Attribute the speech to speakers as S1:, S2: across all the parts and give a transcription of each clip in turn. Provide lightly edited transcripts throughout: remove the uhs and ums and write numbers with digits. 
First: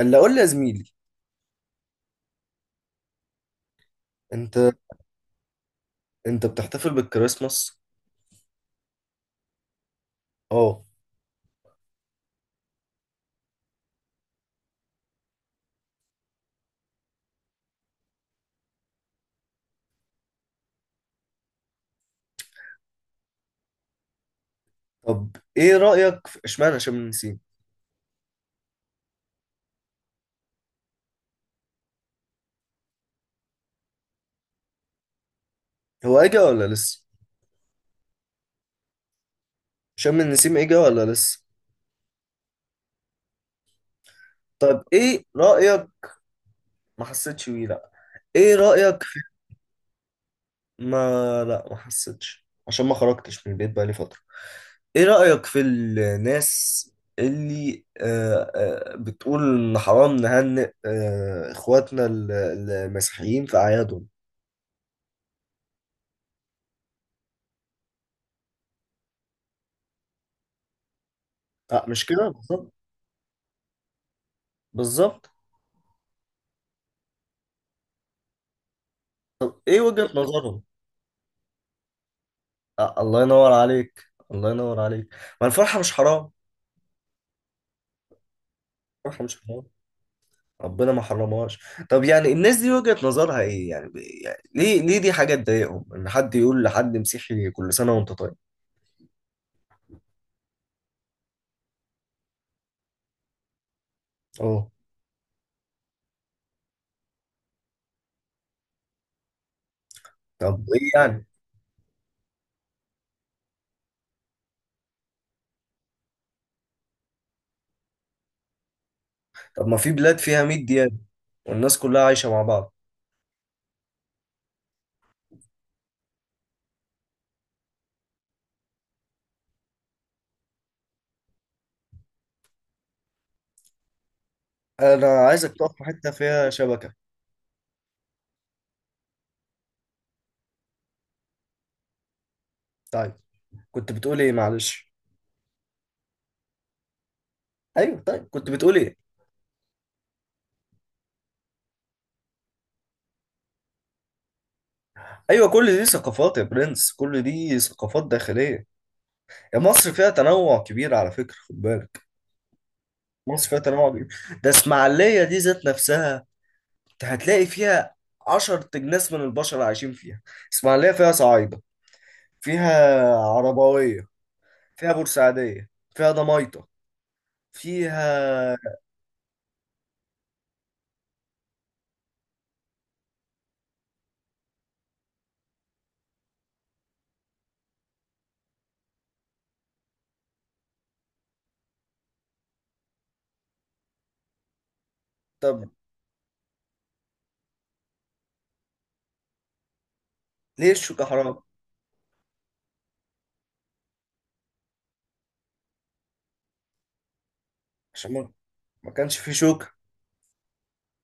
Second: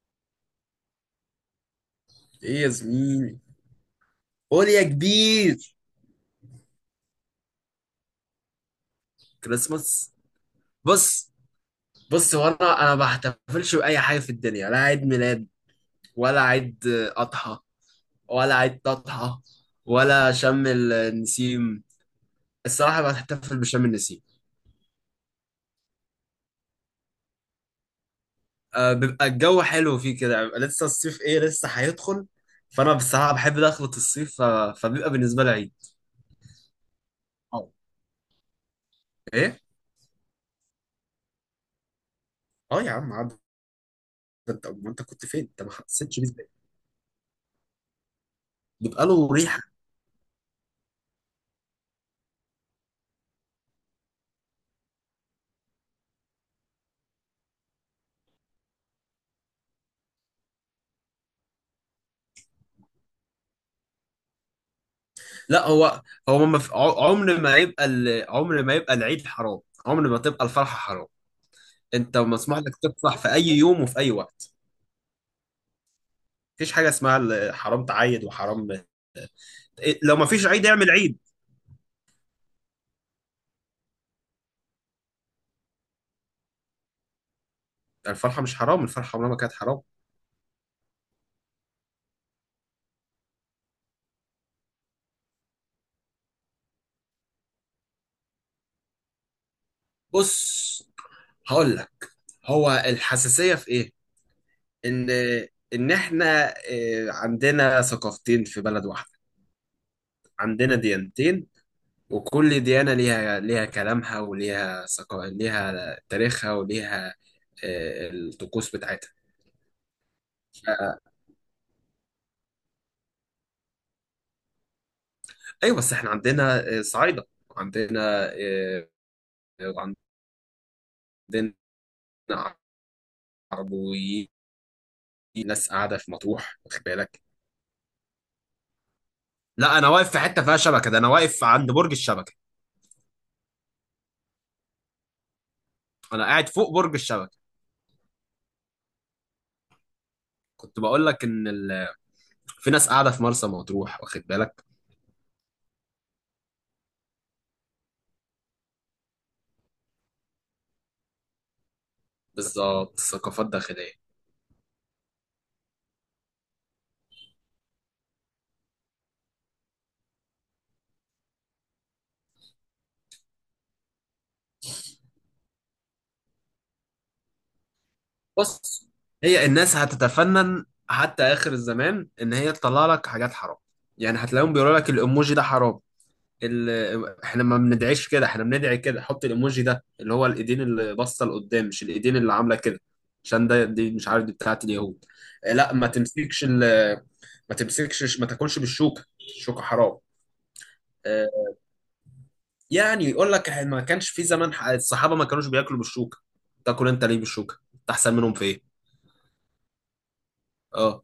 S1: اللي اقول لي يا زميلي.
S2: ايه يا زميلي.
S1: انت
S2: قول يا كبير.
S1: انت بتحتفل بالكريسماس؟
S2: كريسماس؟
S1: اه.
S2: بص بص، هو انا ما بحتفلش باي حاجه في الدنيا، لا عيد ميلاد ولا عيد اضحى ولا عيد تضحى ولا شم النسيم. الصراحه بحتفل بشم النسيم.
S1: طب ايه رأيك في اشمعنى شم النسيم؟
S2: أه، بيبقى الجو حلو فيه كده، بيبقى لسه الصيف ايه لسه هيدخل، فانا بصراحه بحب دخلة الصيف فبيبقى بالنسبه لي عيد.
S1: هو اجا ولا لسه؟
S2: اه. ايه.
S1: شم النسيم اجا ولا لسه؟
S2: اه يا عم عاد، انت
S1: طب
S2: ما انت
S1: ايه
S2: كنت فين، انت ما
S1: رأيك؟
S2: حسيتش بيه ازاي؟
S1: ما حسيتش بيه، لا. ايه رأيك
S2: بيبقى
S1: في
S2: له ريحه.
S1: ما لا، ما حسيتش عشان ما خرجتش من البيت بقالي فترة. ايه رأيك في الناس اللي بتقول ان حرام نهنئ اخواتنا المسيحيين في اعيادهم؟
S2: لا هو، هو ما في- ع- عمر ما يبقى عمر ما يبقى العيد حرام، عمر ما تبقى الفرحة حرام.
S1: لا مش
S2: انت
S1: كده
S2: مسموح
S1: بالظبط.
S2: لك تفرح في اي يوم وفي اي وقت.
S1: بالظبط.
S2: مفيش حاجة اسمها حرام تعيد وحرام.
S1: طب ايه وجهة
S2: لو مفيش
S1: نظرهم؟
S2: عيد اعمل عيد.
S1: الله ينور عليك، الله ينور عليك. ما الفرحة مش حرام.
S2: الفرحة مش حرام، الفرحة
S1: الفرحة
S2: عمرها ما
S1: مش
S2: كانت
S1: حرام.
S2: حرام.
S1: ربنا ما حرمهاش. طب يعني الناس دي وجهة نظرها ايه يعني، يعني ليه دي حاجة تضايقهم ان حد يقول لحد مسيحي كل سنة وانت طيب؟
S2: بص هقول لك، هو الحساسية في ايه؟
S1: اه.
S2: ان ان احنا عندنا ثقافتين في بلد واحدة،
S1: طب
S2: عندنا
S1: ايه يعني؟
S2: ديانتين، وكل ديانة ليها كلامها، وليها ليها تاريخها وليها الطقوس بتاعتها.
S1: طب ما في بلاد فيها 100 ديانة
S2: آه،
S1: والناس كلها عايشة مع بعض.
S2: ايوه بس احنا عندنا صعايدة، عندنا آه، عندنا عربويين،
S1: انا عايزك
S2: ناس
S1: تقف في
S2: قاعدة
S1: حتة
S2: في
S1: فيها
S2: مطروح واخد
S1: شبكة.
S2: بالك. لا انا واقف في حتة فيها شبكة، ده انا واقف عند برج الشبكة،
S1: طيب. كنت بتقول ايه؟ معلش.
S2: انا قاعد فوق برج الشبكة.
S1: ايوه طيب كنت بتقول ايه؟
S2: كنت بقول لك ان في ناس قاعدة في مرسى مطروح واخد بالك.
S1: ايوه، كل دي ثقافات يا برنس، كل دي ثقافات داخلية. يا مصر فيها تنوع كبير على فكرة، خد بالك.
S2: بالظبط، ثقافات
S1: مصر فيها تنوع
S2: داخلية.
S1: كبير. ده اسماعيلية دي ذات نفسها. انت هتلاقي فيها عشر تجناس من البشر عايشين فيها. اسماعيلية فيها صعايدة، فيها عربوية، فيها بورسعيدية، فيها دميطة، فيها
S2: بس هي الناس هتتفنن حتى اخر الزمان ان هي تطلع لك حاجات حرام. يعني هتلاقيهم بيقولوا لك الايموجي ده حرام، احنا ما بندعيش كده، احنا بندعي كده، حط الايموجي ده اللي هو الايدين اللي باصه لقدام، مش الايدين اللي عامله كده، عشان ده دي مش عارف دي بتاعت اليهود.
S1: طب
S2: لا ما تمسكش، ما تاكلش بالشوكه، الشوكه حرام.
S1: ليه الشوكة
S2: آه،
S1: حرام؟
S2: يعني يقول لك إحنا ما كانش في زمان الصحابه ما كانوش بياكلوا بالشوكه، تاكل انت ليه بالشوكه،
S1: عشان
S2: تحسن
S1: ما
S2: منهم في ايه؟
S1: ما كانش في شوكة.
S2: اه،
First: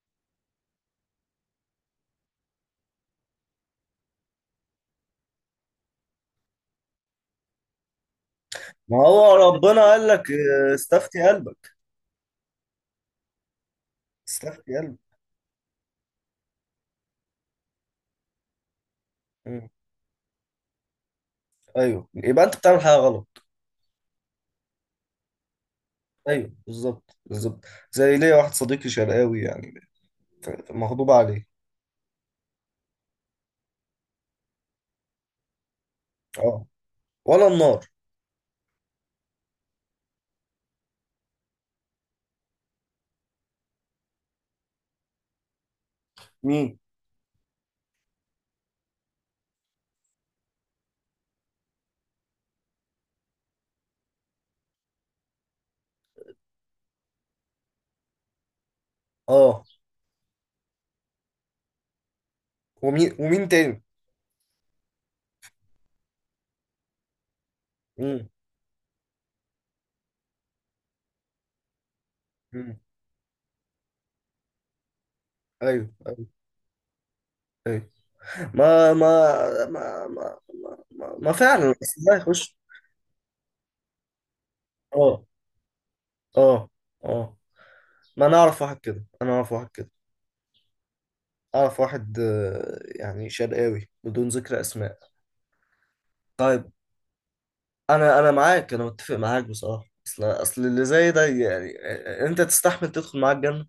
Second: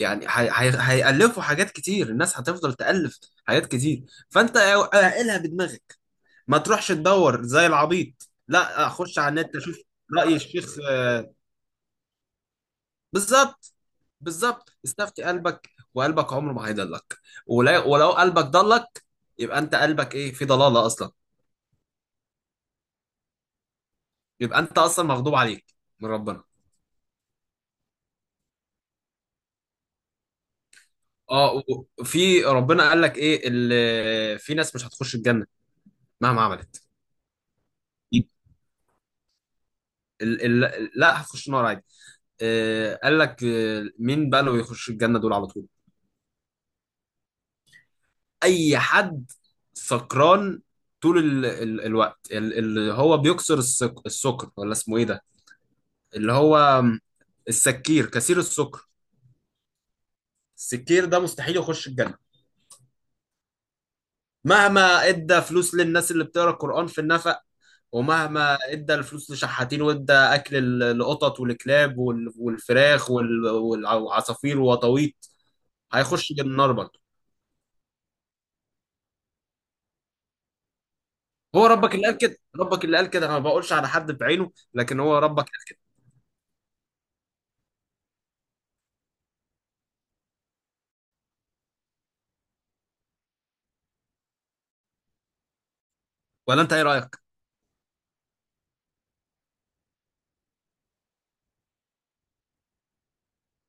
S2: يعني هيألفوا حاجات كتير، الناس هتفضل تألف حاجات كتير. فانت اعقلها بدماغك، ما تروحش تدور زي العبيط، لا
S1: ما
S2: اخش على
S1: هو
S2: النت اشوف
S1: ربنا قال لك،
S2: رأي الشيخ.
S1: استفتي قلبك.
S2: بالظبط، بالظبط،
S1: استفتي قلبك.
S2: استفتي قلبك، وقلبك عمره ما هيضلك. ولو قلبك ضلك، يبقى
S1: مم.
S2: انت قلبك ايه في ضلالة اصلا،
S1: ايوه يبقى انت بتعمل حاجة غلط.
S2: يبقى انت اصلا مغضوب عليك من ربنا.
S1: ايوه، بالظبط، بالظبط. زي ليا واحد صديقي شرقاوي يعني، مغضوب عليه.
S2: اه، وفي ربنا قال لك ايه اللي في ناس مش هتخش الجنة مهما
S1: اه.
S2: عملت؟
S1: ولا النار؟
S2: لا هتخش النار عادي. قال لك مين بقى اللي بيخش الجنة دول على طول؟
S1: مين؟
S2: أي حد سكران طول ال ال الوقت، اللي هو بيكسر السكر، ولا اسمه ايه ده، اللي هو السكير كثير السكر،
S1: اه.
S2: السكير ده مستحيل يخش الجنة،
S1: ومين تاني؟
S2: مهما ادى فلوس للناس اللي بتقرا القرآن في النفق،
S1: امم.
S2: ومهما ادى الفلوس لشحاتين، وادى اكل القطط والكلاب
S1: امم.
S2: والفراخ والعصافير وطاويط،
S1: ايوه، ايوه،
S2: هيخش النار برضه.
S1: ايوه. ما ما ما ما ما
S2: هو
S1: فعلا، بس
S2: ربك اللي
S1: ده
S2: قال كده،
S1: يخش.
S2: ربك اللي قال كده، انا ما بقولش على حد بعينه لكن هو
S1: اه.
S2: ربك.
S1: اه. اه. ما انا اعرف واحد كده، انا اعرف واحد كده. اعرف واحد يعني شرقاوي بدون ذكر اسماء.
S2: ولا
S1: طيب.
S2: انت ايه رايك؟
S1: انا معاك، انا متفق معاك بصراحه، اصل اللي زي ده يعني انت تستحمل تدخل معاه الجنه؟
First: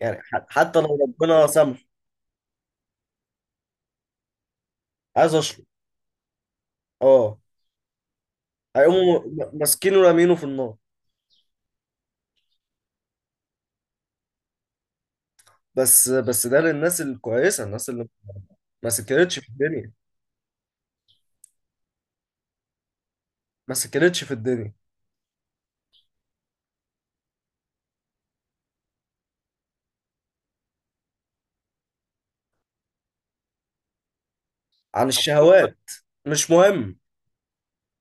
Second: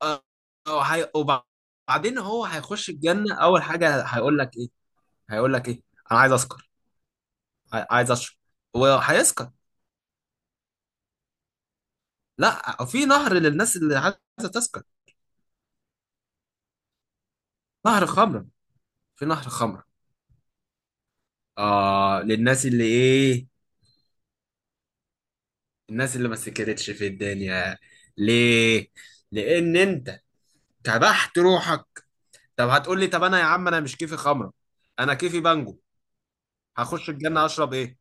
S1: يعني
S2: آه،
S1: حتى لو ربنا سامح.
S2: وبعدين هو هيخش الجنه اول حاجه هيقول لك ايه،
S1: عايز
S2: هيقول
S1: اشرب.
S2: لك ايه، انا عايز اسكر،
S1: اه.
S2: عايز اشرب،
S1: هيقوموا
S2: وهيسكر.
S1: ماسكينه ورامينه في النار.
S2: لا، في نهر للناس اللي عايزه تسكر،
S1: بس ده للناس الكويسه، الناس
S2: نهر
S1: اللي
S2: خمره،
S1: ما
S2: في
S1: سكرتش
S2: نهر
S1: في
S2: خمره.
S1: الدنيا.
S2: اه للناس اللي ايه،
S1: ما سكرتش في الدنيا،
S2: الناس اللي ما سكرتش في الدنيا. ليه؟ لان انت كبحت روحك. طب هتقول لي طب انا يا عم انا مش كيفي خمره،
S1: عن
S2: انا كيفي
S1: الشهوات.
S2: بانجو،
S1: مش مهم.
S2: هخش الجنة اشرب ايه؟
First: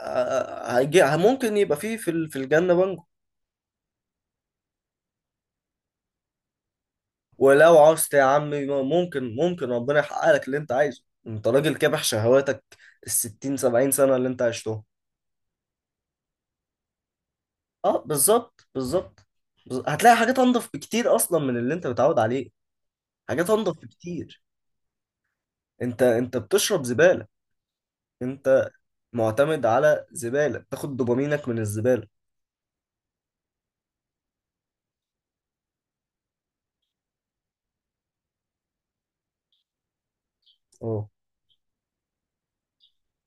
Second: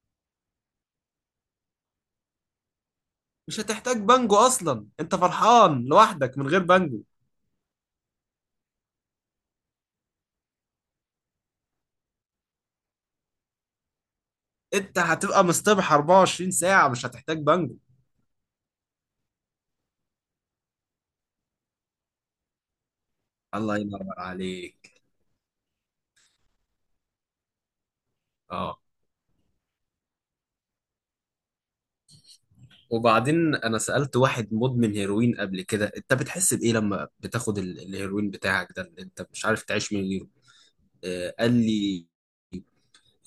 S1: هيجي ممكن يبقى فيه في الجنة بنجو.
S2: مش هتحتاج بانجو اصلا، انت فرحان لوحدك من غير بانجو،
S1: ولو عوزت يا عمي، ممكن ربنا يحقق لك اللي انت عايزه، انت راجل كابح شهواتك الستين سبعين سنة اللي انت عشتهم.
S2: انت هتبقى مصطبح 24 ساعة مش هتحتاج بانجو.
S1: اه بالظبط، بالظبط. هتلاقي حاجات انضف بكتير اصلا من اللي انت متعود عليه. حاجات انضف
S2: الله ينور
S1: بكتير.
S2: عليك.
S1: انت بتشرب زبالة. انت
S2: اه.
S1: معتمد على زبالة، تاخد دوبامينك من الزبالة.
S2: وبعدين انا سألت واحد مدمن هيروين قبل كده، انت بتحس بايه لما بتاخد الهيروين بتاعك ده اللي انت مش عارف تعيش من غيره؟
S1: اه.
S2: آه قال لي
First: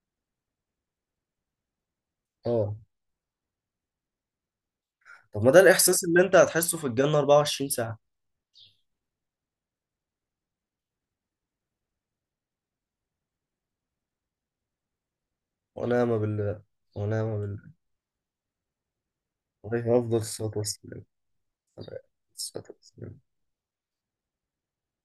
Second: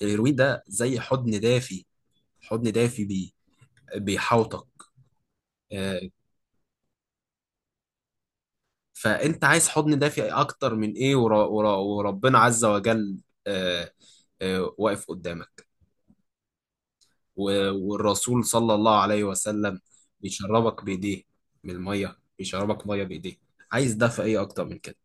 S2: الهيروين ده زي حضن دافي، حضن
S1: اه.
S2: دافي بيحوطك.
S1: طب ما ده
S2: آه،
S1: الاحساس اللي انت هتحسه في الجنة 24 ساعة.
S2: فانت عايز حضن دافئ اكتر من ايه، ورا، وربنا عز وجل آه، واقف قدامك،
S1: ونعم بالله. ونعم بالله.
S2: والرسول صلى الله عليه وسلم
S1: عليه افضل الصلاة
S2: بيشربك
S1: والسلام.
S2: بايديه من
S1: عليه
S2: الميه،
S1: الصلاة
S2: بيشربك ميه
S1: والسلام.
S2: بايديه. عايز دافئ ايه اكتر من كده؟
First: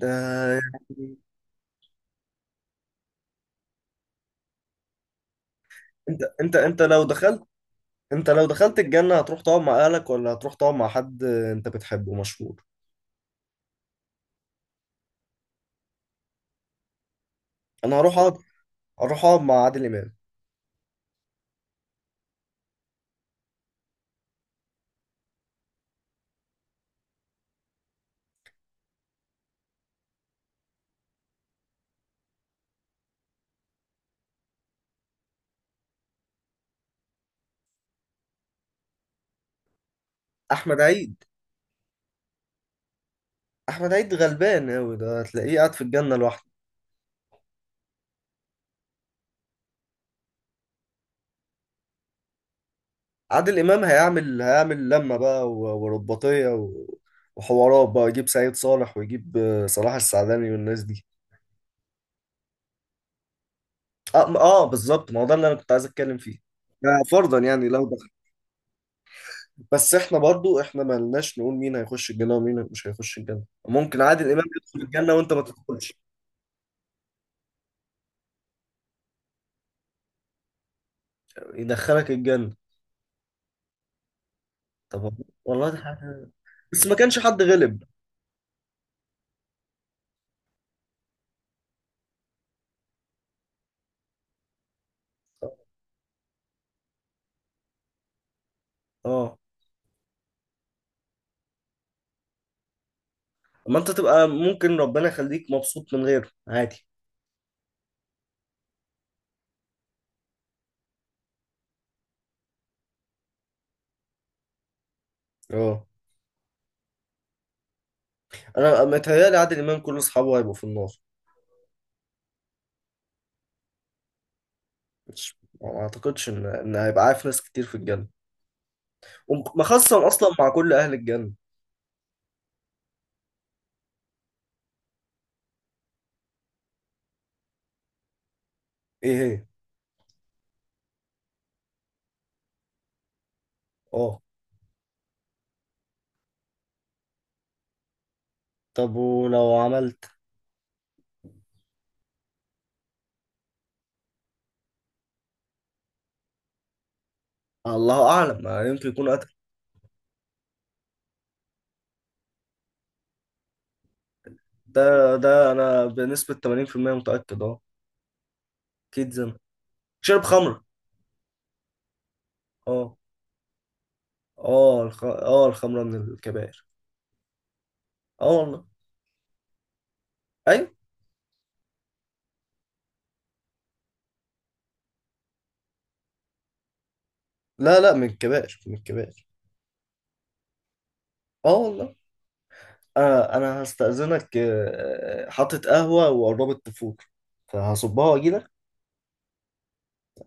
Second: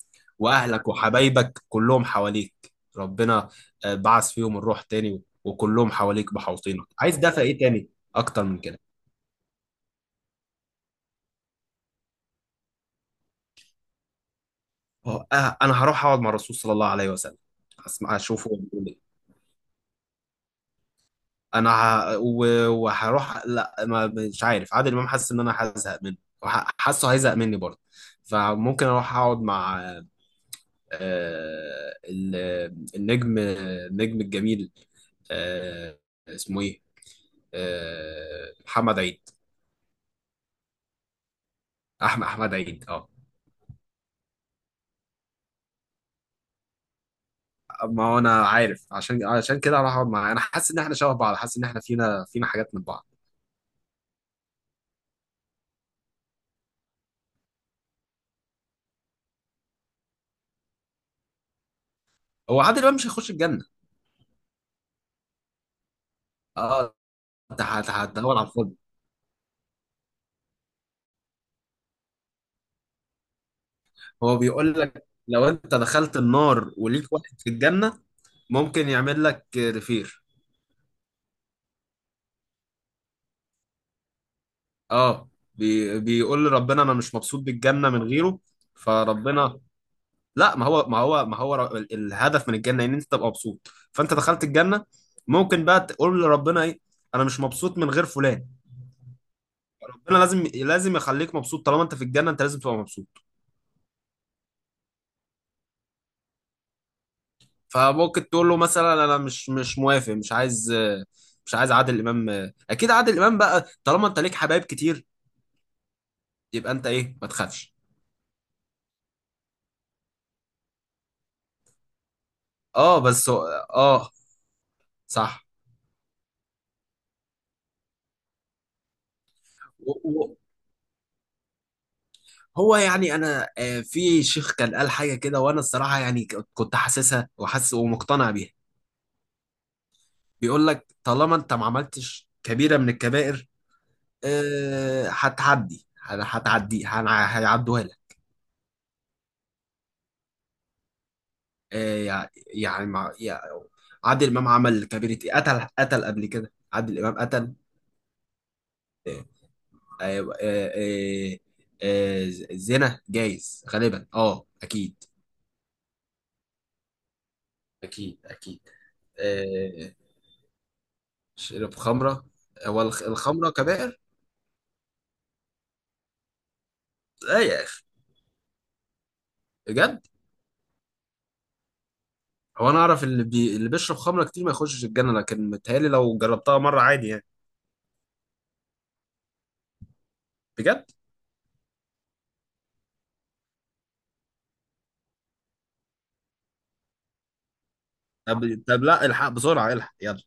S1: ده
S2: واهلك
S1: يعني،
S2: وحبايبك كلهم حواليك، ربنا بعث فيهم الروح تاني وكلهم
S1: انت
S2: حواليك
S1: انت انت
S2: محوطينك،
S1: لو
S2: عايز دافئ
S1: دخلت
S2: ايه تاني
S1: انت
S2: اكتر
S1: لو
S2: من
S1: دخلت
S2: كده؟
S1: الجنة هتروح تقعد مع اهلك ولا هتروح تقعد مع حد انت بتحبه مشهور؟
S2: آه، انا هروح اقعد مع الرسول صلى الله عليه وسلم،
S1: انا
S2: اسمع
S1: هروح اقعد
S2: اشوفه.
S1: اروح اقعد مع عادل امام.
S2: انا ه... و- وهروح، لا ما مش عارف عادل امام، حاسس ان انا هزهق منه، حاسه هيزهق مني برضه، فممكن اروح اقعد مع آه، ال- النجم الجميل، آه، اسمه ايه، محمد عيد.
S1: احمد عيد.
S2: احمد عيد اه.
S1: احمد عيد غلبان قوي، ده هتلاقيه قاعد في الجنة لوحده.
S2: ما هو انا عارف، عشان كده هروح اقعد معاه، انا حاسس ان احنا شبه بعض، حاسس ان احنا فينا حاجات من بعض.
S1: عادل امام هيعمل لمه بقى ورباطيه وحوارات بقى، يجيب سعيد صالح ويجيب صلاح السعداني والناس دي.
S2: هو عادل امام مش هيخش الجنه؟
S1: اه, بالظبط، ما هو ده اللي انا كنت عايز اتكلم فيه.
S2: اه،
S1: يعني فرضا،
S2: انت
S1: يعني لو دخل.
S2: هتدور على الفاضي.
S1: بس احنا برضو، احنا ما لناش نقول مين هيخش الجنه ومين مش هيخش الجنه. ممكن عادل
S2: هو
S1: امام يدخل
S2: بيقول لك
S1: الجنه وانت ما
S2: لو انت
S1: تدخلش.
S2: دخلت النار وليك واحد في الجنة ممكن يعمل لك ريفير.
S1: يدخلك الجنه. طب
S2: اه،
S1: والله دي حاجه.
S2: بيقول لربنا
S1: بس
S2: انا
S1: ما
S2: مش
S1: كانش
S2: مبسوط
S1: حد غلب.
S2: بالجنة من غيره. فربنا، لا ما هو ما هو ما هو ر- ال- الهدف من الجنة ان انت تبقى مبسوط، فانت دخلت الجنة ممكن بقى تقول لربنا ايه، انا مش مبسوط من غير فلان.
S1: اه،
S2: ربنا لازم يخليك مبسوط، طالما انت في الجنة انت لازم تبقى مبسوط.
S1: ما انت تبقى ممكن ربنا يخليك مبسوط من غيره عادي.
S2: فممكن تقول له مثلا انا مش موافق، مش عايز، مش عايز عادل امام. اكيد عادل امام بقى، طالما انت ليك حبايب كتير
S1: اه.
S2: يبقى انت ايه ما تخافش.
S1: انا متهيألي عادل امام كل اصحابه هيبقوا في النار.
S2: اه بس هو، اه.
S1: مش
S2: صح.
S1: ما اعتقدش ان هيبقى عارف ناس كتير في الجنه، ومخصم
S2: و-
S1: اصلا
S2: و-
S1: مع كل اهل الجنه.
S2: هو يعني انا في شيخ كان قال حاجه كده وانا الصراحه يعني كنت حاسسها وحاسس ومقتنع بيها.
S1: ايه هي؟
S2: بيقول لك طالما انت ما عملتش كبيره من الكبائر،
S1: اه.
S2: هيعدوها لك.
S1: طب ولو عملت.
S2: آه، يعني مع يعني، عادل امام عمل كبيرة إيه؟ قتل قبل كده، عادل امام قتل.
S1: الله اعلم ما يمكن يكون
S2: آه،
S1: قتل.
S2: آه، آه، آه، زنا جايز غالبا، اه
S1: ده
S2: اكيد،
S1: ده انا بنسبه 80% متاكد، اه.
S2: اكيد اكيد.
S1: اكيد زنا.
S2: آه،
S1: شرب خمره.
S2: شرب خمره، هو
S1: اه.
S2: الخمره كبائر؟
S1: اه الخمره من الكبائر.
S2: لا يا اخي،
S1: اه والله.
S2: بجد،
S1: ايوه.
S2: هو انا اعرف اللي بيشرب خمره كتير ما يخشش الجنه، لكن متهيألي لو جربتها مره عادي يعني.
S1: لا، لا، من الكبائر، من الكبائر.
S2: بجد.
S1: اه والله. انا هستأذنك، حاطط قهوه وقربت تفور، فهصبها واجي.
S2: طب طب لا، الحق بسرعه، الحق يلا.